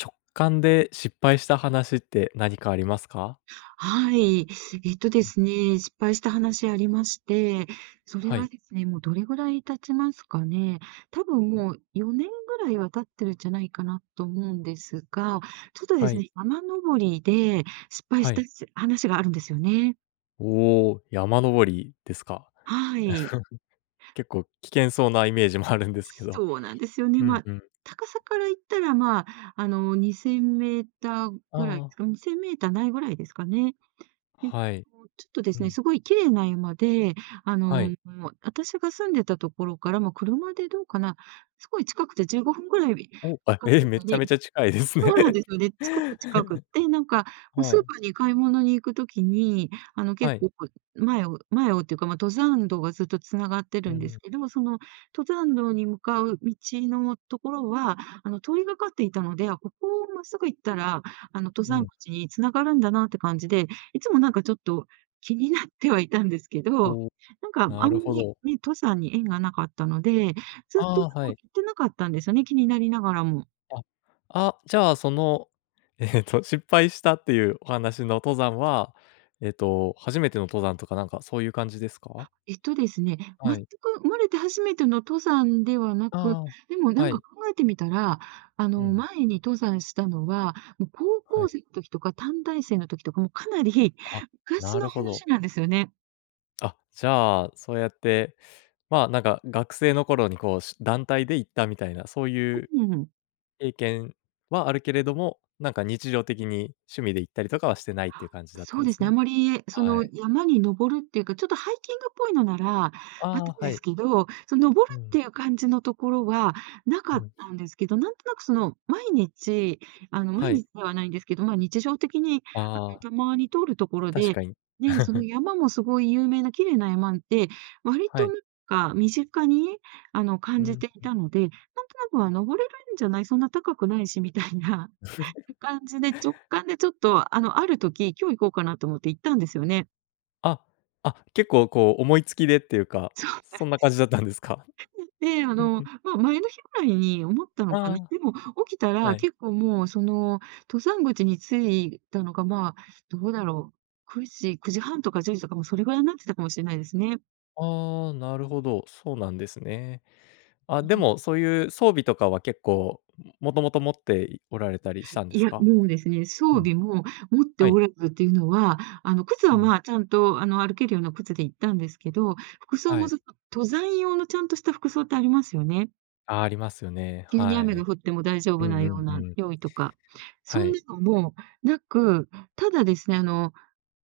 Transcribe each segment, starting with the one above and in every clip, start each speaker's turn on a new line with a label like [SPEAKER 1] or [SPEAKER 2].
[SPEAKER 1] 直感で失敗した話って何かありますか？
[SPEAKER 2] はい。えっとですね、失敗した話ありまして。それ
[SPEAKER 1] は
[SPEAKER 2] は
[SPEAKER 1] い。
[SPEAKER 2] ですね。もうどれぐらい経ちますかね。多分もう4年ぐらいは経ってるじゃないかなと思うんですが、ちょっとで
[SPEAKER 1] は
[SPEAKER 2] す
[SPEAKER 1] い。
[SPEAKER 2] ね、山登りで失敗
[SPEAKER 1] は
[SPEAKER 2] した、
[SPEAKER 1] い。
[SPEAKER 2] しゅ話があるんですよね。
[SPEAKER 1] おお、山登りですか？
[SPEAKER 2] はい。
[SPEAKER 1] 結構危険そうなイメージもあるんですけど。
[SPEAKER 2] そうなんですよね。
[SPEAKER 1] うん
[SPEAKER 2] まあ、
[SPEAKER 1] うん。
[SPEAKER 2] 高さから言ったら、まあ、あの、2000メーター
[SPEAKER 1] あ
[SPEAKER 2] ぐらいっ
[SPEAKER 1] あ。
[SPEAKER 2] つか、2000メーターないぐらいですかね。
[SPEAKER 1] はい。
[SPEAKER 2] ちょっとで
[SPEAKER 1] う
[SPEAKER 2] すね。
[SPEAKER 1] ん。
[SPEAKER 2] すごい綺麗な山で、あ
[SPEAKER 1] は
[SPEAKER 2] の、
[SPEAKER 1] い。
[SPEAKER 2] もう、あたしが住んでたところから、も、車でどうかな、すごい近くて15分ぐらい、
[SPEAKER 1] お、あ、
[SPEAKER 2] かく
[SPEAKER 1] え、
[SPEAKER 2] っ
[SPEAKER 1] めっ
[SPEAKER 2] と
[SPEAKER 1] ちゃ
[SPEAKER 2] ね
[SPEAKER 1] めちゃ近いですね。
[SPEAKER 2] そうなんですよね。すごく近くって、なんか、もう、
[SPEAKER 1] は
[SPEAKER 2] スー
[SPEAKER 1] い。
[SPEAKER 2] パーに買い物に行く時に、あの、結
[SPEAKER 1] はい。
[SPEAKER 2] 構こう、前を前をってか、ま、登山道がずっと繋がって
[SPEAKER 1] う
[SPEAKER 2] るんです
[SPEAKER 1] ん。
[SPEAKER 2] けども、その登山道に向かう道のところは、あの、通りがかっていたので、あ、ここをまっすぐ行ったら、あの、登
[SPEAKER 1] う
[SPEAKER 2] 山
[SPEAKER 1] ん。
[SPEAKER 2] 口に繋がるんだなって感じで、いつも、なんか、ちょっと気になってはいたんですけど、
[SPEAKER 1] おお。
[SPEAKER 2] なんか、あん
[SPEAKER 1] な
[SPEAKER 2] ま
[SPEAKER 1] るほ
[SPEAKER 2] り、
[SPEAKER 1] ど。
[SPEAKER 2] ね、登山に縁がなかったので、ずっと
[SPEAKER 1] あ
[SPEAKER 2] も
[SPEAKER 1] あ、は
[SPEAKER 2] う、行
[SPEAKER 1] い。
[SPEAKER 2] ってなかったんですよね、気になりながらも。
[SPEAKER 1] あ。あ、じゃあ、その、えっと、失敗したっていうお話の登山は、えっと、初めての登山とかなんかそういう感じですか？
[SPEAKER 2] えっとですね、全
[SPEAKER 1] はい。
[SPEAKER 2] く生まれて初めての登山ではなく、
[SPEAKER 1] あ
[SPEAKER 2] でも、
[SPEAKER 1] あ、
[SPEAKER 2] な
[SPEAKER 1] は
[SPEAKER 2] んか、
[SPEAKER 1] い。
[SPEAKER 2] 考えてみたら、あ
[SPEAKER 1] う
[SPEAKER 2] の、
[SPEAKER 1] ん。
[SPEAKER 2] 前に登山したのは、も、高
[SPEAKER 1] は
[SPEAKER 2] 校
[SPEAKER 1] い。
[SPEAKER 2] 生時とか短大生の時とか、も、かなり
[SPEAKER 1] あ、
[SPEAKER 2] 昔
[SPEAKER 1] なる
[SPEAKER 2] の
[SPEAKER 1] ほど。
[SPEAKER 2] 話なんですよね。
[SPEAKER 1] あ、じゃあそうやって、ま、なんか学生の頃にこう、し団体で行ったみたいな、そういう
[SPEAKER 2] うん、うーん。
[SPEAKER 1] 経験はあるけれども、なんか日常的に趣味で行ったりとかはしてないっていう
[SPEAKER 2] あ、
[SPEAKER 1] 感じだった
[SPEAKER 2] そう
[SPEAKER 1] で
[SPEAKER 2] で
[SPEAKER 1] す
[SPEAKER 2] すね。あん
[SPEAKER 1] ね。
[SPEAKER 2] まりそ
[SPEAKER 1] は
[SPEAKER 2] の
[SPEAKER 1] い。
[SPEAKER 2] 山に登るっていうか、ちょっとハイキングっぽいのなら、あったん
[SPEAKER 1] あ、
[SPEAKER 2] で
[SPEAKER 1] は
[SPEAKER 2] す
[SPEAKER 1] い。
[SPEAKER 2] けど、そう、登る
[SPEAKER 1] う
[SPEAKER 2] っ
[SPEAKER 1] ん。
[SPEAKER 2] ていう感じのところはなか
[SPEAKER 1] う
[SPEAKER 2] っ
[SPEAKER 1] ん。
[SPEAKER 2] たんですけど、なんとなくその毎日あの毎
[SPEAKER 1] はい。
[SPEAKER 2] 日ではないんですけど、ま、日常的にあ
[SPEAKER 1] あ
[SPEAKER 2] の、
[SPEAKER 1] あ。
[SPEAKER 2] たまに通るところ
[SPEAKER 1] 確
[SPEAKER 2] で、
[SPEAKER 1] かに。
[SPEAKER 2] ね、その 山もすごい有名な綺麗な山で、割
[SPEAKER 1] は
[SPEAKER 2] と
[SPEAKER 1] い。
[SPEAKER 2] なんか身近にあの
[SPEAKER 1] う
[SPEAKER 2] 感じ
[SPEAKER 1] ん
[SPEAKER 2] てい
[SPEAKER 1] うん。
[SPEAKER 2] たので、なんとなくは「登れるんじゃない？そんな高くないし」みたいな感 じで、直感でちょっとあのある時「今日行こうかな」と思って行ったんですよね。
[SPEAKER 1] あ、あ、結構こう思いつきでっていうか、
[SPEAKER 2] そうなんです。
[SPEAKER 1] そんな感じだったんですか？
[SPEAKER 2] で、あの、ま、前の日ぐらいに思った
[SPEAKER 1] あ
[SPEAKER 2] のかね。でも起きた
[SPEAKER 1] あ、
[SPEAKER 2] ら
[SPEAKER 1] はい。
[SPEAKER 2] 結構もう、その登山口に着いたのが、ま、どうだろう、9時9時半とか10時とかもう、それぐらいになってたかもしれないですね。
[SPEAKER 1] ああ、なるほど、そうなんですね。あ、
[SPEAKER 2] ぬ
[SPEAKER 1] で
[SPEAKER 2] は。
[SPEAKER 1] も、そういう装備とかは、結構、ももともと持って、いおられたりしたんで
[SPEAKER 2] い
[SPEAKER 1] す
[SPEAKER 2] や、
[SPEAKER 1] か？
[SPEAKER 2] もうですね、装
[SPEAKER 1] うん。
[SPEAKER 2] 備も持って
[SPEAKER 1] はい。
[SPEAKER 2] おらずっていうのは、あの、靴
[SPEAKER 1] う
[SPEAKER 2] は、
[SPEAKER 1] ん。
[SPEAKER 2] ま、ちゃんと、あの、歩けるような靴で行ったんですけど、服装
[SPEAKER 1] は
[SPEAKER 2] も、
[SPEAKER 1] い。
[SPEAKER 2] ずっと登山用のちゃんとした服装ってありますよね。
[SPEAKER 1] あ、ありますよね。
[SPEAKER 2] 急に
[SPEAKER 1] は
[SPEAKER 2] 雨が
[SPEAKER 1] い。
[SPEAKER 2] 降っても大丈
[SPEAKER 1] う
[SPEAKER 2] 夫な
[SPEAKER 1] んう
[SPEAKER 2] よう
[SPEAKER 1] んう
[SPEAKER 2] な
[SPEAKER 1] ん。
[SPEAKER 2] 用意とか。そ
[SPEAKER 1] は
[SPEAKER 2] ん
[SPEAKER 1] い。
[SPEAKER 2] なのもなく。ただですね、あの、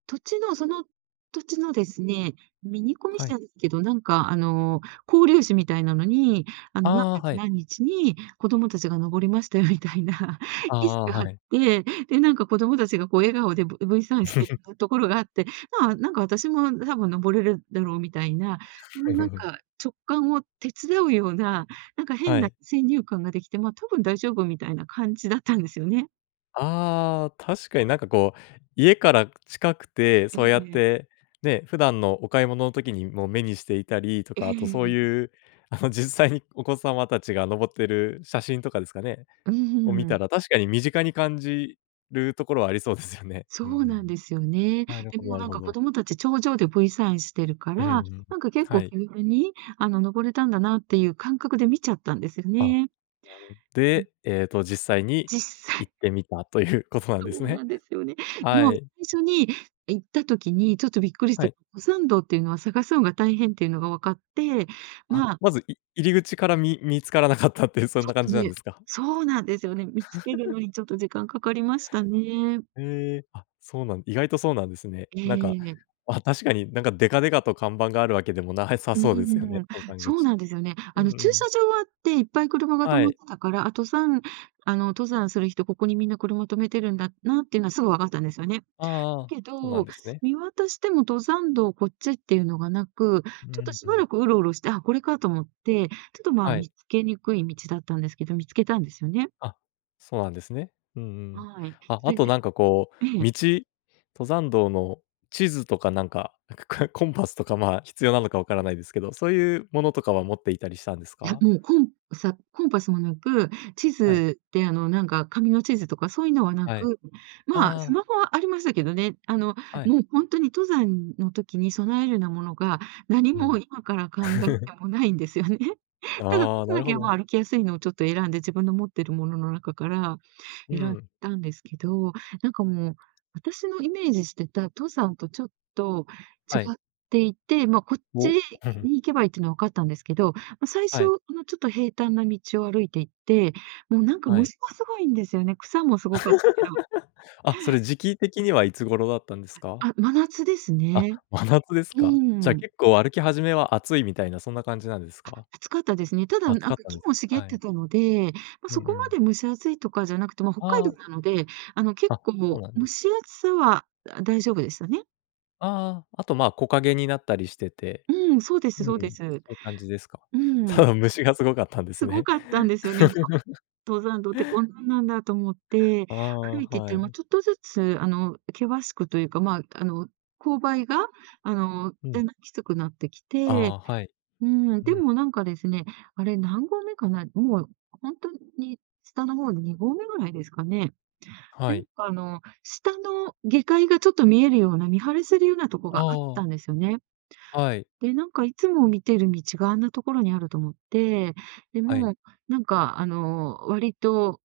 [SPEAKER 2] 土地の、その、土地のですね、ミニコミ
[SPEAKER 1] は
[SPEAKER 2] 誌
[SPEAKER 1] い。
[SPEAKER 2] なんけど。なんか、あの、交流誌みたいなのに、あの「何
[SPEAKER 1] ああ、
[SPEAKER 2] 月
[SPEAKER 1] はい。
[SPEAKER 2] 何日に子供たちが登りまして」みたいな
[SPEAKER 1] あ
[SPEAKER 2] 記事
[SPEAKER 1] あ、
[SPEAKER 2] があっ
[SPEAKER 1] はい。
[SPEAKER 2] て。で、なんか、子供達が、こう、笑顔で、ぶ V サインしてっ ぐところがあって、ま、なんか、私も多分登れるだろうみたいな、その、なん か、直感を手伝うような、なんか、変
[SPEAKER 1] は
[SPEAKER 2] な
[SPEAKER 1] い。
[SPEAKER 2] 先入観ができて、ま、多分大丈夫みたいな感じだったんですよね。
[SPEAKER 1] ああ、確かに、なんか、こう、家から、く近くて、
[SPEAKER 2] うん
[SPEAKER 1] そうやっ
[SPEAKER 2] うん。
[SPEAKER 1] て、ね、普段のお買い物の時にも目にしていたりと
[SPEAKER 2] ええ
[SPEAKER 1] か、あと、そう
[SPEAKER 2] ええ。
[SPEAKER 1] いう、あの、実際にお子様たちが登ってる写真とかですかね、
[SPEAKER 2] うー
[SPEAKER 1] を見た
[SPEAKER 2] ん。
[SPEAKER 1] ら、確かに、身近に感じるところはありそうですよね。
[SPEAKER 2] そ
[SPEAKER 1] うんう
[SPEAKER 2] う
[SPEAKER 1] ん。
[SPEAKER 2] なんですよね。
[SPEAKER 1] なる
[SPEAKER 2] で
[SPEAKER 1] ほど
[SPEAKER 2] も、
[SPEAKER 1] なる
[SPEAKER 2] なん
[SPEAKER 1] ほ
[SPEAKER 2] か、子
[SPEAKER 1] ど。
[SPEAKER 2] 供たち、頂上で V サインしてるか
[SPEAKER 1] う、ふん、う
[SPEAKER 2] ら、
[SPEAKER 1] ん、
[SPEAKER 2] なんか、結
[SPEAKER 1] は
[SPEAKER 2] 構、
[SPEAKER 1] い。
[SPEAKER 2] 気軽に、あの、登れたんだなっていう感覚で見ちゃったんでする
[SPEAKER 1] あ、
[SPEAKER 2] ね。
[SPEAKER 1] なる
[SPEAKER 2] うん。
[SPEAKER 1] で、えっと、実際に
[SPEAKER 2] 実際
[SPEAKER 1] 行ってみたということなん
[SPEAKER 2] そ
[SPEAKER 1] です
[SPEAKER 2] う
[SPEAKER 1] ね。
[SPEAKER 2] なんですよね。で
[SPEAKER 1] は
[SPEAKER 2] も、
[SPEAKER 1] い。
[SPEAKER 2] 最初に行った時に、ちょっと、びっくりし
[SPEAKER 1] は
[SPEAKER 2] た、
[SPEAKER 1] い。
[SPEAKER 2] 古参道っていうのは探すのが大変っていうのが分かって、
[SPEAKER 1] あ、
[SPEAKER 2] ま
[SPEAKER 1] まず、い入り口から、み見つからなかったって、そん
[SPEAKER 2] ちょ
[SPEAKER 1] な
[SPEAKER 2] っ
[SPEAKER 1] 感
[SPEAKER 2] と
[SPEAKER 1] じなん
[SPEAKER 2] ね、
[SPEAKER 1] ですか？
[SPEAKER 2] そうなんですよね。見つける のに、ちょっと、時間かかりましたね。
[SPEAKER 1] へえ、あ、そうなん、意外とそうなんですね。
[SPEAKER 2] え
[SPEAKER 1] なんか、
[SPEAKER 2] え。
[SPEAKER 1] あ、確かに、なんか、デカデカと看板があるわけでもなさ
[SPEAKER 2] う
[SPEAKER 1] そうですよ
[SPEAKER 2] ー
[SPEAKER 1] ね。
[SPEAKER 2] ん、
[SPEAKER 1] 登山
[SPEAKER 2] そう
[SPEAKER 1] 口。
[SPEAKER 2] なんですよね。
[SPEAKER 1] う
[SPEAKER 2] あ
[SPEAKER 1] ん
[SPEAKER 2] の、
[SPEAKER 1] う
[SPEAKER 2] 駐
[SPEAKER 1] ん。
[SPEAKER 2] 車場はあって、いっぱい車が止
[SPEAKER 1] は
[SPEAKER 2] まっ
[SPEAKER 1] い。
[SPEAKER 2] てたから、あ、登山、あの、登山する人、ここにみんな車停めてるんだなっていうのはすぐわかったんですよね。
[SPEAKER 1] ああああ、
[SPEAKER 2] だけ
[SPEAKER 1] ほなん
[SPEAKER 2] ど、
[SPEAKER 1] ですね。
[SPEAKER 2] 見渡しても登山道こっちっていうのがなく、
[SPEAKER 1] う
[SPEAKER 2] ちょっと、
[SPEAKER 1] ん
[SPEAKER 2] し
[SPEAKER 1] う
[SPEAKER 2] ば
[SPEAKER 1] ん。
[SPEAKER 2] らくウロウロして、あ、これかと思って、ちょっと、ま、
[SPEAKER 1] は
[SPEAKER 2] 見
[SPEAKER 1] い。
[SPEAKER 2] っけにくい道だったんですけど、見つけたんですよね。
[SPEAKER 1] あ、そうなんですね。うんうん。
[SPEAKER 2] はい。
[SPEAKER 1] あ、
[SPEAKER 2] そ
[SPEAKER 1] あ
[SPEAKER 2] い
[SPEAKER 1] と、
[SPEAKER 2] で
[SPEAKER 1] なんか、こ
[SPEAKER 2] え
[SPEAKER 1] う、
[SPEAKER 2] え。
[SPEAKER 1] 道登山道の地図とか、なんか、くくくコンパスとか、ま、必要なのかわからないですけど、そういうものとかは持っていたりしたんです
[SPEAKER 2] いや、
[SPEAKER 1] か？
[SPEAKER 2] もう、コンサコンパスもなく、地
[SPEAKER 1] はい。
[SPEAKER 2] 図で、あの、なんか、紙の地図とかそういうのはな
[SPEAKER 1] はい。
[SPEAKER 2] く。まあ、ス
[SPEAKER 1] ああ。
[SPEAKER 2] マホはありましたけどね。あの、
[SPEAKER 1] はい。
[SPEAKER 2] もう、ほんとに登山の時に備えるなものが、何
[SPEAKER 1] う
[SPEAKER 2] も
[SPEAKER 1] ん。
[SPEAKER 2] 今から考え てもないんですよね。ただ、
[SPEAKER 1] ああ、
[SPEAKER 2] 靴
[SPEAKER 1] なる
[SPEAKER 2] だけ
[SPEAKER 1] ほ
[SPEAKER 2] は、ま
[SPEAKER 1] ど。
[SPEAKER 2] あ、歩きやすいのを、ちょっと、選んで、自分の持ってるものの中から、
[SPEAKER 1] うー
[SPEAKER 2] 選ん
[SPEAKER 1] ん。
[SPEAKER 2] だんですけど。なんか、もう、私のイメージしてた登山と、ちょっと、違
[SPEAKER 1] はい。
[SPEAKER 2] っていて、ま、こっち
[SPEAKER 1] お。
[SPEAKER 2] に行けばいいっていうのは分かったんですけど、ま、最
[SPEAKER 1] は
[SPEAKER 2] 初、
[SPEAKER 1] い。
[SPEAKER 2] あの、ちょっと、平坦な道を歩いて行って、もう、なんか、
[SPEAKER 1] はい。
[SPEAKER 2] 虫もすごいんですよね。草もすごかっけど。
[SPEAKER 1] あ、それ時期的にはいつ頃だったんですか？
[SPEAKER 2] あ、真夏です
[SPEAKER 1] あ、
[SPEAKER 2] ね。
[SPEAKER 1] 真夏です
[SPEAKER 2] う
[SPEAKER 1] か。じゃあ、
[SPEAKER 2] ーん。
[SPEAKER 1] 結構歩き始めは暑いみたいなそんな感じなんです
[SPEAKER 2] あ、
[SPEAKER 1] か？
[SPEAKER 2] 暑かったですね。ただ、
[SPEAKER 1] 暑
[SPEAKER 2] なん
[SPEAKER 1] かっ
[SPEAKER 2] か、
[SPEAKER 1] たん
[SPEAKER 2] 木
[SPEAKER 1] です
[SPEAKER 2] も
[SPEAKER 1] ね。
[SPEAKER 2] 茂っ
[SPEAKER 1] はい。
[SPEAKER 2] てたので、ま、
[SPEAKER 1] う
[SPEAKER 2] そ
[SPEAKER 1] ん
[SPEAKER 2] こ
[SPEAKER 1] う
[SPEAKER 2] ま
[SPEAKER 1] ん。
[SPEAKER 2] で蒸し暑いとかじゃなくて、ま、北海
[SPEAKER 1] あ
[SPEAKER 2] 道
[SPEAKER 1] あ。
[SPEAKER 2] なので、あの、結
[SPEAKER 1] あ、こう
[SPEAKER 2] 構、
[SPEAKER 1] なんで
[SPEAKER 2] 蒸
[SPEAKER 1] す。
[SPEAKER 2] し暑さは、あ、大丈夫でしたね。
[SPEAKER 1] ああ、あと、ま、木陰になったりしてて。
[SPEAKER 2] うん、そうで
[SPEAKER 1] う
[SPEAKER 2] す
[SPEAKER 1] ん、そ
[SPEAKER 2] そうです。
[SPEAKER 1] ういう感じですか。
[SPEAKER 2] う
[SPEAKER 1] た
[SPEAKER 2] ん。
[SPEAKER 1] だ、虫がすごかったんです
[SPEAKER 2] すご
[SPEAKER 1] ね。
[SPEAKER 2] かったんですよね。「登山道って、こんなんなんだ」と思って、
[SPEAKER 1] ああ、
[SPEAKER 2] 歩いて行った
[SPEAKER 1] は
[SPEAKER 2] ら、もう、
[SPEAKER 1] い。
[SPEAKER 2] ちょっとずつ、あの、険しくというかまあ、あの、勾配が、あの、
[SPEAKER 1] うん。
[SPEAKER 2] だんだんきつくなってきて
[SPEAKER 1] あ、はい。
[SPEAKER 2] うん、
[SPEAKER 1] う
[SPEAKER 2] で
[SPEAKER 1] ん。
[SPEAKER 2] もなんかですね、あれ何合目かな、もう、ほんとに、下の方、2合目ぐらいですかね。
[SPEAKER 1] は
[SPEAKER 2] で、な
[SPEAKER 1] い。
[SPEAKER 2] んかあの、下の、下界がちょっと見えるような、見晴らせるようなとこ
[SPEAKER 1] あ
[SPEAKER 2] があっ
[SPEAKER 1] あ。
[SPEAKER 2] たんですよね。
[SPEAKER 1] はい。
[SPEAKER 2] で、なんかいつも見てる道があんなところにあると思って、で
[SPEAKER 1] はい。
[SPEAKER 2] も、なんかあの、割と、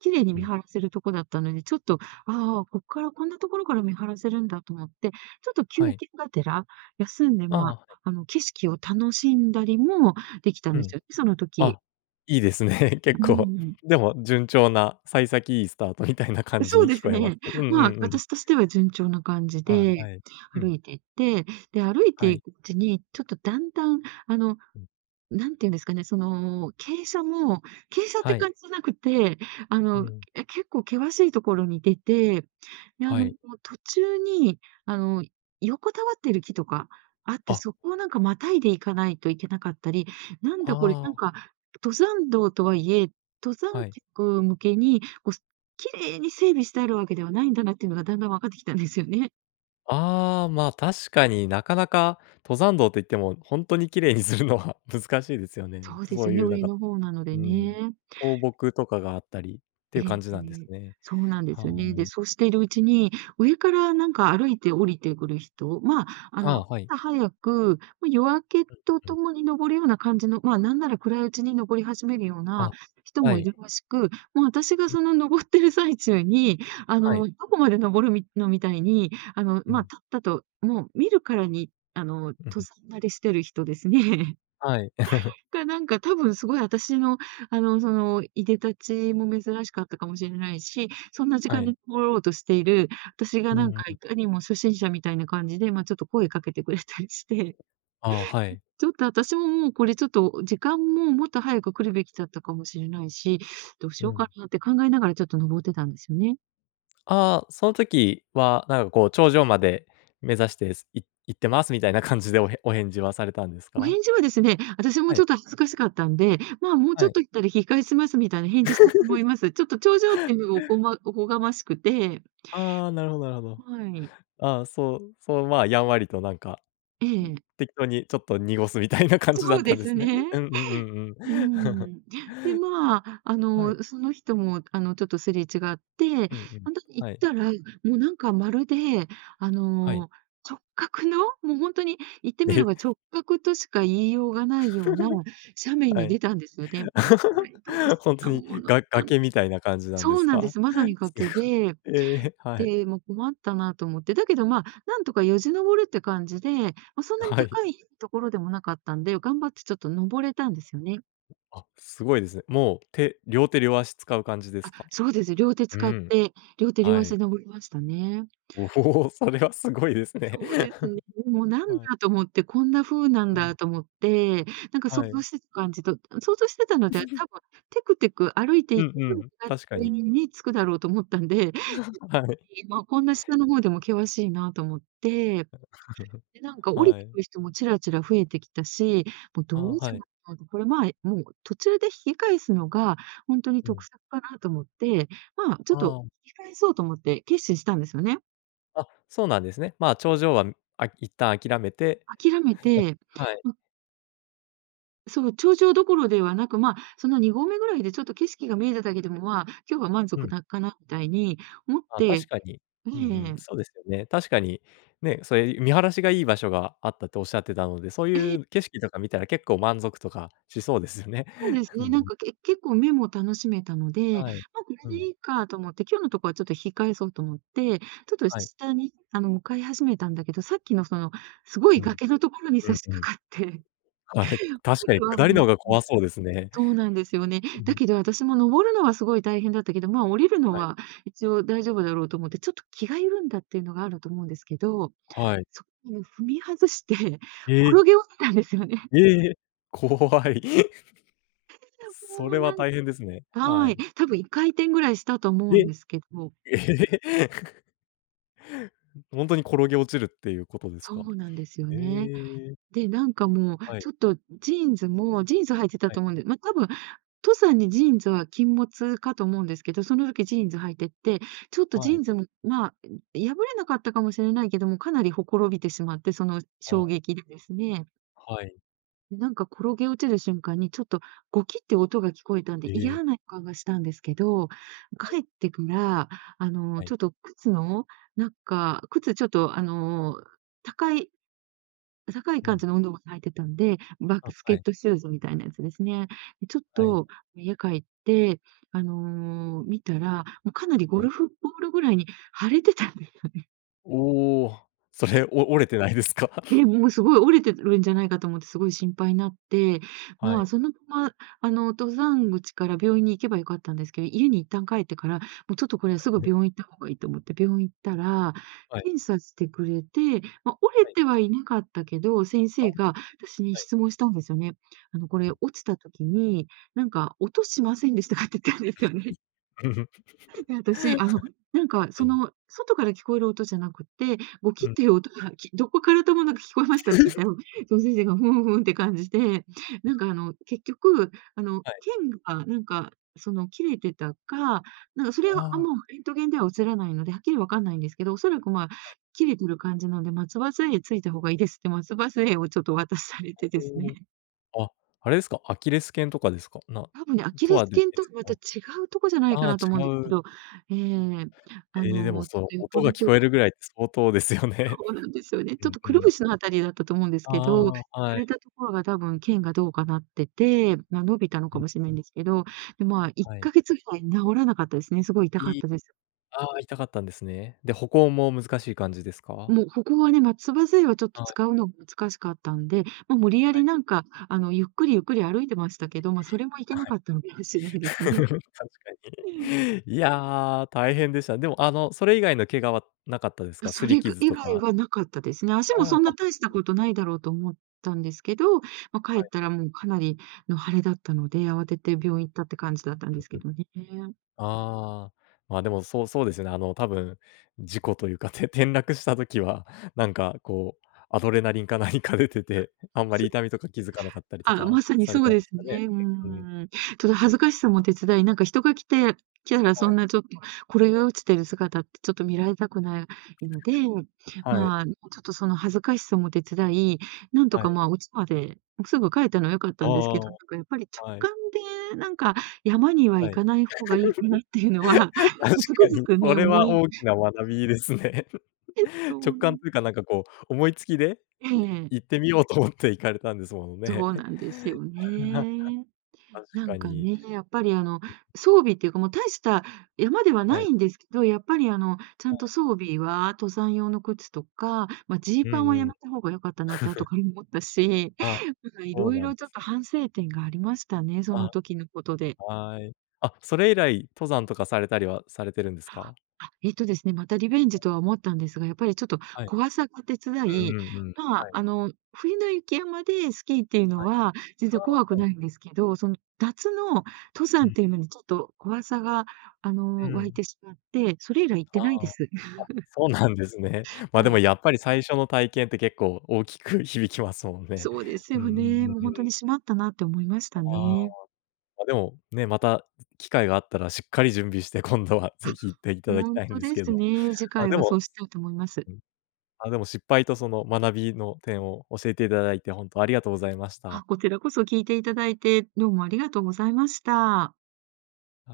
[SPEAKER 2] 綺麗に
[SPEAKER 1] う
[SPEAKER 2] 見
[SPEAKER 1] ん。
[SPEAKER 2] 晴らせるとこだったので、ちょっと、「あ、こっからこんなところから見晴らせるんだ」と思って、ちょっと休
[SPEAKER 1] はい。
[SPEAKER 2] 憩がてら、休んで
[SPEAKER 1] ああ、
[SPEAKER 2] ま
[SPEAKER 1] はい。
[SPEAKER 2] あ、あの景色を楽しんだりも、できたん
[SPEAKER 1] う
[SPEAKER 2] で
[SPEAKER 1] ん。
[SPEAKER 2] すよね、その時。
[SPEAKER 1] あ、いいですね、
[SPEAKER 2] う
[SPEAKER 1] 結
[SPEAKER 2] ん
[SPEAKER 1] 構。
[SPEAKER 2] うん。
[SPEAKER 1] でも順調な、幸先いいスタートみたいな感じ
[SPEAKER 2] そう
[SPEAKER 1] に
[SPEAKER 2] で
[SPEAKER 1] 聞
[SPEAKER 2] す
[SPEAKER 1] こえます
[SPEAKER 2] ね。
[SPEAKER 1] けど。うんうん
[SPEAKER 2] まあ、
[SPEAKER 1] うん。
[SPEAKER 2] 私としては順調な感じ
[SPEAKER 1] あ、
[SPEAKER 2] で、
[SPEAKER 1] はい。う
[SPEAKER 2] 歩
[SPEAKER 1] ん。
[SPEAKER 2] いて行って、で、歩い
[SPEAKER 1] は
[SPEAKER 2] てい
[SPEAKER 1] い。
[SPEAKER 2] くうちにちょっとだんだん、あの、
[SPEAKER 1] うん。
[SPEAKER 2] なんて言うんですかね、その、傾斜も、傾斜って
[SPEAKER 1] はい。
[SPEAKER 2] 感じじゃなくて、あ
[SPEAKER 1] う
[SPEAKER 2] の、
[SPEAKER 1] ん。
[SPEAKER 2] け結構険しいところに出て、で、あ
[SPEAKER 1] は
[SPEAKER 2] の、こ
[SPEAKER 1] い。
[SPEAKER 2] う、途中に、あの、横たわってる木とかあって、
[SPEAKER 1] あ。
[SPEAKER 2] そこをなんか、またいでいかないといけなかったり、なんだこれ、
[SPEAKER 1] あ
[SPEAKER 2] なん
[SPEAKER 1] あ。
[SPEAKER 2] か登山道とはいえ、登山
[SPEAKER 1] はい。
[SPEAKER 2] 客向けにごす綺麗に整備してあるわけではないんだなっていうのが、だんだんわかってきたんですよね。
[SPEAKER 1] ああ、まあ、確かになかなか、登山道と言っても、ほんとに綺麗にするのは難しいですよね。
[SPEAKER 2] そうで
[SPEAKER 1] そ
[SPEAKER 2] す
[SPEAKER 1] う
[SPEAKER 2] ね、
[SPEAKER 1] いうなん
[SPEAKER 2] 上
[SPEAKER 1] か
[SPEAKER 2] の方なの
[SPEAKER 1] う
[SPEAKER 2] で
[SPEAKER 1] ん、
[SPEAKER 2] ね。
[SPEAKER 1] 倒木とかがあったりってい
[SPEAKER 2] え
[SPEAKER 1] う感
[SPEAKER 2] え
[SPEAKER 1] じなんです
[SPEAKER 2] え。
[SPEAKER 1] ね。
[SPEAKER 2] そうなんで
[SPEAKER 1] は
[SPEAKER 2] すよね。で、
[SPEAKER 1] い。
[SPEAKER 2] そうしているうちに、上からなんか歩いて降りてくる人、ま、あ
[SPEAKER 1] ああ、
[SPEAKER 2] の、
[SPEAKER 1] はい。
[SPEAKER 2] 朝早く、ま、夜明けと
[SPEAKER 1] うん、う
[SPEAKER 2] と
[SPEAKER 1] ん。
[SPEAKER 2] もに登るような感じの、ま、なんなら暗いうちに登り始めるような
[SPEAKER 1] あ、
[SPEAKER 2] 人
[SPEAKER 1] は
[SPEAKER 2] もい
[SPEAKER 1] い。
[SPEAKER 2] るらしく、もう私が
[SPEAKER 1] うん。
[SPEAKER 2] その登ってる最中に、あ
[SPEAKER 1] はい。
[SPEAKER 2] の、「どこまで登るみ、の？」みたいに、あの、
[SPEAKER 1] う
[SPEAKER 2] ま、
[SPEAKER 1] ん。
[SPEAKER 2] たったと、もう見るからにあの、
[SPEAKER 1] う
[SPEAKER 2] 登
[SPEAKER 1] ん。
[SPEAKER 2] 山慣れしてる人ですね
[SPEAKER 1] はい。
[SPEAKER 2] が、なんか、多分すごい私の、あの、その、出で立ちも珍しかったかもしれないし、そんな時
[SPEAKER 1] は
[SPEAKER 2] 間
[SPEAKER 1] い。
[SPEAKER 2] に登ろうとしている私
[SPEAKER 1] う
[SPEAKER 2] が、
[SPEAKER 1] ー
[SPEAKER 2] なん
[SPEAKER 1] ん、
[SPEAKER 2] か、
[SPEAKER 1] ん。
[SPEAKER 2] いかにも初心者みたいな感じで、ま、ちょっと声かけてくれたりして。
[SPEAKER 1] あ、はい。
[SPEAKER 2] ちょっと私も、もうこれちょっと時間も、もっと早く来るべきだったかもしれないし、どうし
[SPEAKER 1] う
[SPEAKER 2] よう
[SPEAKER 1] ん。
[SPEAKER 2] かなって考えながら、ちょっと登ってたんですよね。
[SPEAKER 1] ああ、その時はなんかこう、頂上まで目指して、い行ってます、みたいな感じで、おへお返事はされたんです
[SPEAKER 2] お
[SPEAKER 1] か？
[SPEAKER 2] 返事はですね、私も、
[SPEAKER 1] は
[SPEAKER 2] ち
[SPEAKER 1] い。
[SPEAKER 2] ょっと恥ずかしかったんで、「ま、もう
[SPEAKER 1] は
[SPEAKER 2] ちょっ
[SPEAKER 1] い。
[SPEAKER 2] と行ったら引き返します」みたいな返事したと思いま す。ちょっと頂上っていうのがおこまおこがましくて
[SPEAKER 1] ああ、なるほどなるほど。
[SPEAKER 2] はい。
[SPEAKER 1] ああ、そうそうまあ、やんわりとなんか、ん、
[SPEAKER 2] ええ。
[SPEAKER 1] 適当にちょっと濁すみたいな感じだ
[SPEAKER 2] そ
[SPEAKER 1] っ
[SPEAKER 2] う
[SPEAKER 1] た
[SPEAKER 2] で
[SPEAKER 1] んで
[SPEAKER 2] す
[SPEAKER 1] すね。
[SPEAKER 2] ね。
[SPEAKER 1] うんうん。
[SPEAKER 2] う ん。で、まあ、あ
[SPEAKER 1] はい。
[SPEAKER 2] の、その人もあの、ちょっとすれ違って、
[SPEAKER 1] うんうん、
[SPEAKER 2] ほんとに行っ
[SPEAKER 1] はい。
[SPEAKER 2] たら、もうなんかまるで、あ
[SPEAKER 1] はい。
[SPEAKER 2] の、直角の、もうほんとに、言ってみれ
[SPEAKER 1] え。
[SPEAKER 2] ば直角としか言いようがないような 斜面
[SPEAKER 1] は
[SPEAKER 2] に
[SPEAKER 1] い。
[SPEAKER 2] 出たんですよね。で、これどうし
[SPEAKER 1] ほんと
[SPEAKER 2] た
[SPEAKER 1] に、
[SPEAKER 2] もの
[SPEAKER 1] が
[SPEAKER 2] か
[SPEAKER 1] 崖みたいな感じなんで
[SPEAKER 2] そう
[SPEAKER 1] す
[SPEAKER 2] なんで
[SPEAKER 1] か？
[SPEAKER 2] す。まさに
[SPEAKER 1] す
[SPEAKER 2] 崖で、
[SPEAKER 1] ごい、ええ。はい。
[SPEAKER 2] で、もう困ったなと思って。だけどまあ、なんとかよじ登るって感じで、ま、そんなに
[SPEAKER 1] はい。
[SPEAKER 2] 高いところでもなかったんで、頑張ってちょっと登れたんですよね。
[SPEAKER 1] あ、すごいですね。もう手両手両足使う感じです
[SPEAKER 2] あ、
[SPEAKER 1] か？
[SPEAKER 2] そうですね。両手
[SPEAKER 1] う
[SPEAKER 2] 使っ
[SPEAKER 1] ん、
[SPEAKER 2] て、両手両
[SPEAKER 1] は
[SPEAKER 2] 足
[SPEAKER 1] い。
[SPEAKER 2] で登りましたね。
[SPEAKER 1] おお、それはすごいですね。
[SPEAKER 2] そうですね。もう何
[SPEAKER 1] はい。
[SPEAKER 2] だと思って、こんな風なん
[SPEAKER 1] うん。
[SPEAKER 2] だと思って。なんか想
[SPEAKER 1] は
[SPEAKER 2] 像
[SPEAKER 1] い。
[SPEAKER 2] してた感じと想像してたのって、多分テクテク歩いて
[SPEAKER 1] うんう ん、
[SPEAKER 2] 勝
[SPEAKER 1] 確か
[SPEAKER 2] 手
[SPEAKER 1] に。
[SPEAKER 2] にね、着くだろうと思ったんで、
[SPEAKER 1] はい。
[SPEAKER 2] もう、こんな下の方でも険しいなと思って。で、なんか 降り
[SPEAKER 1] は
[SPEAKER 2] て
[SPEAKER 1] い。
[SPEAKER 2] くる人もチラチラ増えてきたし、もうど
[SPEAKER 1] ああ、
[SPEAKER 2] うし
[SPEAKER 1] は
[SPEAKER 2] よっ
[SPEAKER 1] い。
[SPEAKER 2] かと、これまあ、え、もう途中で引き返すのがほんとに
[SPEAKER 1] う
[SPEAKER 2] 得
[SPEAKER 1] ん。
[SPEAKER 2] 策かなと思って、ま、ちょ
[SPEAKER 1] あ
[SPEAKER 2] っと
[SPEAKER 1] あ。
[SPEAKER 2] 引き返そうと思って決心したんですよね。
[SPEAKER 1] あ、そうなんですね。まあ、
[SPEAKER 2] ん。
[SPEAKER 1] 頂上は、うん。あ、一旦諦めて、
[SPEAKER 2] 諦め
[SPEAKER 1] ひきかえし
[SPEAKER 2] て、
[SPEAKER 1] はい。
[SPEAKER 2] うんその頂上どころではなく、まあ、その二合目ぐらいで、ちょっと景色が見えただけでも、まあ、今日は満
[SPEAKER 1] う
[SPEAKER 2] 足
[SPEAKER 1] ん。
[SPEAKER 2] だかな、みたいに思っ
[SPEAKER 1] あ、確
[SPEAKER 2] て
[SPEAKER 1] かに、
[SPEAKER 2] え
[SPEAKER 1] うんうん。
[SPEAKER 2] え。
[SPEAKER 1] そうですよね。確かに、ね、そういう見晴らしがいい場所があったって、おっしゃってたので、そう
[SPEAKER 2] え
[SPEAKER 1] い
[SPEAKER 2] え。
[SPEAKER 1] う景色とか見たら、結構満足とかしそうですよね。
[SPEAKER 2] そうです
[SPEAKER 1] うんう
[SPEAKER 2] ね、なん
[SPEAKER 1] ん。
[SPEAKER 2] か、け結構目も楽しめたので。
[SPEAKER 1] はい。
[SPEAKER 2] ま、これ
[SPEAKER 1] う
[SPEAKER 2] で
[SPEAKER 1] ん。
[SPEAKER 2] いいかと思って、今日のところは、ちょっと引き返そうと思って。ちょっと、
[SPEAKER 1] は
[SPEAKER 2] し
[SPEAKER 1] い。
[SPEAKER 2] 下に、あの向かい始めたんだけど、さっきのその、すごい
[SPEAKER 1] うん。
[SPEAKER 2] 崖のところに
[SPEAKER 1] う
[SPEAKER 2] 差
[SPEAKER 1] ん
[SPEAKER 2] し
[SPEAKER 1] うん。
[SPEAKER 2] 掛かって。
[SPEAKER 1] はい。確
[SPEAKER 2] こ
[SPEAKER 1] か
[SPEAKER 2] れ
[SPEAKER 1] に、
[SPEAKER 2] は、もう
[SPEAKER 1] 下りの方が怖そうですね。
[SPEAKER 2] そうなんですよね。
[SPEAKER 1] うんう
[SPEAKER 2] だ
[SPEAKER 1] ん。
[SPEAKER 2] けど私も、登るのはすごい大変だったけど、まあ、降りるの
[SPEAKER 1] はい。
[SPEAKER 2] は一応大丈夫だろうと思って、ちょっと気が緩んだっていうのがあると思うんですけど。
[SPEAKER 1] はい。
[SPEAKER 2] そこを踏み外して、転
[SPEAKER 1] ええ。
[SPEAKER 2] げ落ちたんですよね。
[SPEAKER 1] ええ、怖い。
[SPEAKER 2] け、じゃ、
[SPEAKER 1] そ
[SPEAKER 2] も
[SPEAKER 1] れ
[SPEAKER 2] う
[SPEAKER 1] は
[SPEAKER 2] なん
[SPEAKER 1] 大変ですね。は
[SPEAKER 2] はい。
[SPEAKER 1] い。
[SPEAKER 2] 多分1回転ぐらいしたと思う
[SPEAKER 1] え。
[SPEAKER 2] んですけど。
[SPEAKER 1] ええ。ん、ほんとに転げ落ちるっていうことです
[SPEAKER 2] そ
[SPEAKER 1] か？
[SPEAKER 2] うなんですよ
[SPEAKER 1] え
[SPEAKER 2] ね。
[SPEAKER 1] え。
[SPEAKER 2] で、なんかもう、
[SPEAKER 1] はい。
[SPEAKER 2] ちょっとジーンズもジーンズ履いてた
[SPEAKER 1] は
[SPEAKER 2] と
[SPEAKER 1] い。
[SPEAKER 2] 思うんで、ま、多分、登山にジーンズは禁物かと思うんですけど、その時ジーンズ履いてて。ちょっとジ
[SPEAKER 1] は
[SPEAKER 2] ー
[SPEAKER 1] い。
[SPEAKER 2] ンズも、まあ、ん、破れなかったかもしれないけども、かなりほころびてしまって。その、
[SPEAKER 1] ああ。
[SPEAKER 2] 衝撃でですね。
[SPEAKER 1] はい。
[SPEAKER 2] ん、なんか、転げ落ちる瞬間に、ちょっとゴキって音が聞こえたんで、
[SPEAKER 1] へえ。
[SPEAKER 2] 嫌な予感がしたんですけど。
[SPEAKER 1] はい。
[SPEAKER 2] 帰ってから、あの
[SPEAKER 1] はい。
[SPEAKER 2] ちょっと靴のなんか、靴ちょっとあの高い高い
[SPEAKER 1] う
[SPEAKER 2] 感
[SPEAKER 1] ん。
[SPEAKER 2] じの運動靴履いてたんで、バック
[SPEAKER 1] あ、
[SPEAKER 2] ス
[SPEAKER 1] は
[SPEAKER 2] ケッ
[SPEAKER 1] い。
[SPEAKER 2] トシューズみたいなやつですね。でちょっ
[SPEAKER 1] はい。
[SPEAKER 2] と、家帰ってあの見たら、もうかなりゴ
[SPEAKER 1] はい。
[SPEAKER 2] ルフボールぐらいに腫れてたんですよね。
[SPEAKER 1] おお。それお折れてないですか。
[SPEAKER 2] で、もうすごい折れてるんじゃないかと思って、すごい心配になって。
[SPEAKER 1] は
[SPEAKER 2] ま
[SPEAKER 1] い。
[SPEAKER 2] あ、そのまま、あの登山口から病院に行けば良かったんですけど、家に一旦帰ってから、もう、ちょっとこれはすぐ
[SPEAKER 1] ね。
[SPEAKER 2] 病院行った方がいいと思って、病院行ったら、
[SPEAKER 1] はい。
[SPEAKER 2] 検査してくれて。ま、折れ
[SPEAKER 1] はい。
[SPEAKER 2] てはいなかったけど、先
[SPEAKER 1] あっ、
[SPEAKER 2] 生が私に
[SPEAKER 1] はい。
[SPEAKER 2] 質問したんですよね。「あのこ
[SPEAKER 1] う
[SPEAKER 2] れ、
[SPEAKER 1] ん。
[SPEAKER 2] 落ちた時になんか音しませんでしたか？」って言ったんですよ
[SPEAKER 1] ん。
[SPEAKER 2] ね。で、
[SPEAKER 1] は
[SPEAKER 2] 私、あの、なんか
[SPEAKER 1] い。
[SPEAKER 2] そ
[SPEAKER 1] はい。
[SPEAKER 2] の、外から聞こえる音じゃなくって、ゴキ
[SPEAKER 1] う
[SPEAKER 2] っ
[SPEAKER 1] ん。
[SPEAKER 2] ていう音が、きどこからともなく聞こえましたって言っ たら、その先生が、ふんふんって感じで、なんかあの結局、あの
[SPEAKER 1] はい。
[SPEAKER 2] 腱がなんかその切れてたか、なんそれ
[SPEAKER 1] あ
[SPEAKER 2] は、あ、
[SPEAKER 1] あ。
[SPEAKER 2] もう、レントゲンでは写らないので、はっきりわかんないんですけど。おそらく、まあ、
[SPEAKER 1] はい。
[SPEAKER 2] 切れてる感じなんで、松葉杖ついた方がいいですって、松葉杖をちょっとお渡しされ
[SPEAKER 1] あ、
[SPEAKER 2] てですね。
[SPEAKER 1] そうあ、あれですか？アキレス腱とかですか？なん、
[SPEAKER 2] 多分ね、アキ
[SPEAKER 1] と
[SPEAKER 2] レス
[SPEAKER 1] はべ
[SPEAKER 2] 腱と
[SPEAKER 1] 別
[SPEAKER 2] は、また違
[SPEAKER 1] の
[SPEAKER 2] うとこじゃない
[SPEAKER 1] あ
[SPEAKER 2] か
[SPEAKER 1] あ、
[SPEAKER 2] なと思う
[SPEAKER 1] 違
[SPEAKER 2] んですけ
[SPEAKER 1] う
[SPEAKER 2] ど。ええ、あ
[SPEAKER 1] ええ、でも
[SPEAKER 2] の、ちょ
[SPEAKER 1] そ
[SPEAKER 2] っ
[SPEAKER 1] う
[SPEAKER 2] と
[SPEAKER 1] 音
[SPEAKER 2] 横
[SPEAKER 1] が
[SPEAKER 2] の
[SPEAKER 1] 聞
[SPEAKER 2] ほ
[SPEAKER 1] こえるぐらいって、相当ですよね。
[SPEAKER 2] そうなんですよね。
[SPEAKER 1] う
[SPEAKER 2] ちょっ
[SPEAKER 1] ん
[SPEAKER 2] と、
[SPEAKER 1] う
[SPEAKER 2] くる
[SPEAKER 1] ん。
[SPEAKER 2] ぶしのあたりだったと思うんですけど。
[SPEAKER 1] ああ、
[SPEAKER 2] 腫
[SPEAKER 1] はい。
[SPEAKER 2] れたところが、多分腱がどうかなってて、ま、伸びたの
[SPEAKER 1] う
[SPEAKER 2] か
[SPEAKER 1] ん。
[SPEAKER 2] もしんないですけど、で、ま、いっ
[SPEAKER 1] はい。
[SPEAKER 2] かげつぐらい治らなかったですね。すごい痛かっ
[SPEAKER 1] いっ
[SPEAKER 2] たです。
[SPEAKER 1] ああ、痛かったんですね。で、歩行も難しい感じですか？
[SPEAKER 2] もう、歩行はね、松葉杖はちょっと
[SPEAKER 1] はい。
[SPEAKER 2] 使うの難しかったんで。ま、無理や
[SPEAKER 1] は
[SPEAKER 2] り、
[SPEAKER 1] い。
[SPEAKER 2] なんかあの、ゆっくりゆっくり歩いてました
[SPEAKER 1] え
[SPEAKER 2] け
[SPEAKER 1] え。
[SPEAKER 2] ど。ま、それもいけ
[SPEAKER 1] あ、
[SPEAKER 2] な
[SPEAKER 1] はい。
[SPEAKER 2] かったのかもしんないですね。
[SPEAKER 1] 確か
[SPEAKER 2] うん。
[SPEAKER 1] に。いや、大変でした。でもあの、それ以外の怪我はなかったです
[SPEAKER 2] あ、
[SPEAKER 1] か？擦
[SPEAKER 2] そ
[SPEAKER 1] り
[SPEAKER 2] れぐ
[SPEAKER 1] 傷
[SPEAKER 2] 以
[SPEAKER 1] と
[SPEAKER 2] 外
[SPEAKER 1] か。
[SPEAKER 2] はなかったですね。足
[SPEAKER 1] あ
[SPEAKER 2] も
[SPEAKER 1] あ、
[SPEAKER 2] そん
[SPEAKER 1] あ、
[SPEAKER 2] な、大し
[SPEAKER 1] す
[SPEAKER 2] た
[SPEAKER 1] ね。
[SPEAKER 2] ことないだろうと思ったんですけど、ま、帰
[SPEAKER 1] は
[SPEAKER 2] っ
[SPEAKER 1] い。
[SPEAKER 2] たら、もうかなりの腫れだったので、慌てて病院行ったって感じだったん
[SPEAKER 1] う
[SPEAKER 2] で
[SPEAKER 1] ん
[SPEAKER 2] す
[SPEAKER 1] う
[SPEAKER 2] け
[SPEAKER 1] ん。
[SPEAKER 2] どね、えん。
[SPEAKER 1] ああ。ま、でもそうそうですよね。あの、多分事故というか、て転落した時は、なんかこう、アドレナリンか何か出て
[SPEAKER 2] あ、
[SPEAKER 1] て、
[SPEAKER 2] は
[SPEAKER 1] あ
[SPEAKER 2] ん
[SPEAKER 1] んまり
[SPEAKER 2] す
[SPEAKER 1] 痛みとか、気づかなかったりと
[SPEAKER 2] ああ、
[SPEAKER 1] か
[SPEAKER 2] まさに
[SPEAKER 1] され
[SPEAKER 2] そ
[SPEAKER 1] た
[SPEAKER 2] う
[SPEAKER 1] んで
[SPEAKER 2] です
[SPEAKER 1] すかね。
[SPEAKER 2] ね。うー
[SPEAKER 1] けうん。
[SPEAKER 2] ん。ただ恥ずかしさも手伝い、なんか人が来て来たらそ
[SPEAKER 1] はい。
[SPEAKER 2] んなちょっと、これが落ちてる姿って、ちょっと見られたくないので、
[SPEAKER 1] はい。
[SPEAKER 2] まあ、もうちょっとその恥ずかしさも手伝い、なんと
[SPEAKER 1] は
[SPEAKER 2] か、
[SPEAKER 1] い。
[SPEAKER 2] ま、お家までもうすぐ帰ったのは良かっ
[SPEAKER 1] あ
[SPEAKER 2] たんですけ
[SPEAKER 1] あ
[SPEAKER 2] ど。
[SPEAKER 1] あ
[SPEAKER 2] なんかやっぱり直
[SPEAKER 1] あ、はい。
[SPEAKER 2] 感で、なんか山には
[SPEAKER 1] は
[SPEAKER 2] 行
[SPEAKER 1] い。
[SPEAKER 2] かない方がいいかなっていうのは、
[SPEAKER 1] 確
[SPEAKER 2] もうつく
[SPEAKER 1] か
[SPEAKER 2] づ
[SPEAKER 1] に。
[SPEAKER 2] く
[SPEAKER 1] そ
[SPEAKER 2] ね、
[SPEAKER 1] れ
[SPEAKER 2] 思
[SPEAKER 1] は
[SPEAKER 2] い
[SPEAKER 1] 大きな学びですね。
[SPEAKER 2] え、そ
[SPEAKER 1] 直
[SPEAKER 2] うな
[SPEAKER 1] 感
[SPEAKER 2] ん
[SPEAKER 1] というかなんかこう、思いつきで、
[SPEAKER 2] ええ
[SPEAKER 1] い
[SPEAKER 2] ええ。
[SPEAKER 1] 行ってみようと思って行かれたんですものね。
[SPEAKER 2] そうなんですよ ね。
[SPEAKER 1] 確
[SPEAKER 2] なん
[SPEAKER 1] か
[SPEAKER 2] か
[SPEAKER 1] に。
[SPEAKER 2] ね、
[SPEAKER 1] ん。
[SPEAKER 2] やっぱりあの、装備っていうか、もう大した山では
[SPEAKER 1] は
[SPEAKER 2] な
[SPEAKER 1] い。
[SPEAKER 2] いんですけど、やっぱりあの、ちゃ
[SPEAKER 1] は
[SPEAKER 2] んと
[SPEAKER 1] い。
[SPEAKER 2] 装備は登山用の靴とか、ま、ジー
[SPEAKER 1] う
[SPEAKER 2] パン
[SPEAKER 1] ん
[SPEAKER 2] はや
[SPEAKER 1] うん。
[SPEAKER 2] めた方が良かったなって、後 から思ったし。
[SPEAKER 1] あ、
[SPEAKER 2] なんかい
[SPEAKER 1] そう
[SPEAKER 2] ろい
[SPEAKER 1] なん
[SPEAKER 2] ろ、
[SPEAKER 1] で
[SPEAKER 2] ちょっ
[SPEAKER 1] す。
[SPEAKER 2] と反省点がありましたね、そ
[SPEAKER 1] あ、
[SPEAKER 2] の時のことで。
[SPEAKER 1] はい。あ、それ以来、登山とかされたりはされてるんですか？
[SPEAKER 2] あ、えっとですね、またリベンジとは思ったんですが、やっぱりちょっと
[SPEAKER 1] はい。
[SPEAKER 2] 怖さが手伝
[SPEAKER 1] う
[SPEAKER 2] い。
[SPEAKER 1] んうんうん。
[SPEAKER 2] ま
[SPEAKER 1] は
[SPEAKER 2] あ、
[SPEAKER 1] い。
[SPEAKER 2] あの冬の雪山でスキーっていうの
[SPEAKER 1] はい。
[SPEAKER 2] は、全
[SPEAKER 1] あ
[SPEAKER 2] 然怖く
[SPEAKER 1] あ、は
[SPEAKER 2] な
[SPEAKER 1] い。
[SPEAKER 2] いんですけど、その夏の登
[SPEAKER 1] う
[SPEAKER 2] 山っ
[SPEAKER 1] ん。
[SPEAKER 2] ていうのに、ちょっと怖さが、あ
[SPEAKER 1] う
[SPEAKER 2] の湧い
[SPEAKER 1] ん。
[SPEAKER 2] てしまって、それ以来行って
[SPEAKER 1] あ
[SPEAKER 2] ない
[SPEAKER 1] あ、
[SPEAKER 2] で
[SPEAKER 1] あ。あ、
[SPEAKER 2] す。
[SPEAKER 1] そうなんですね。ま、
[SPEAKER 2] は
[SPEAKER 1] でも
[SPEAKER 2] い。
[SPEAKER 1] やっぱり、最初の体験って、結構大きく響きますもんね。
[SPEAKER 2] そうです
[SPEAKER 1] うんう
[SPEAKER 2] よ
[SPEAKER 1] んう
[SPEAKER 2] ね。
[SPEAKER 1] ん
[SPEAKER 2] もう
[SPEAKER 1] う
[SPEAKER 2] ほんと
[SPEAKER 1] ん。
[SPEAKER 2] に、しまったなって思いました
[SPEAKER 1] あああ。
[SPEAKER 2] ね。
[SPEAKER 1] あ、でも、ね、また機会があったらしっかり準備して、今度は
[SPEAKER 2] あ、
[SPEAKER 1] 是非行っていただ
[SPEAKER 2] ほ
[SPEAKER 1] き
[SPEAKER 2] ん
[SPEAKER 1] たいん
[SPEAKER 2] と
[SPEAKER 1] です
[SPEAKER 2] で
[SPEAKER 1] け
[SPEAKER 2] す
[SPEAKER 1] ど。
[SPEAKER 2] ね。次
[SPEAKER 1] あ、
[SPEAKER 2] 回
[SPEAKER 1] で
[SPEAKER 2] は
[SPEAKER 1] も
[SPEAKER 2] そうしたいと思います。
[SPEAKER 1] うん、あ、でも失敗とその学びの点を、教えていただいて、ほんとありがとうございまし
[SPEAKER 2] あ、
[SPEAKER 1] た。
[SPEAKER 2] こちらこそ聞いていただいて、どうもありがとうございました。
[SPEAKER 1] あ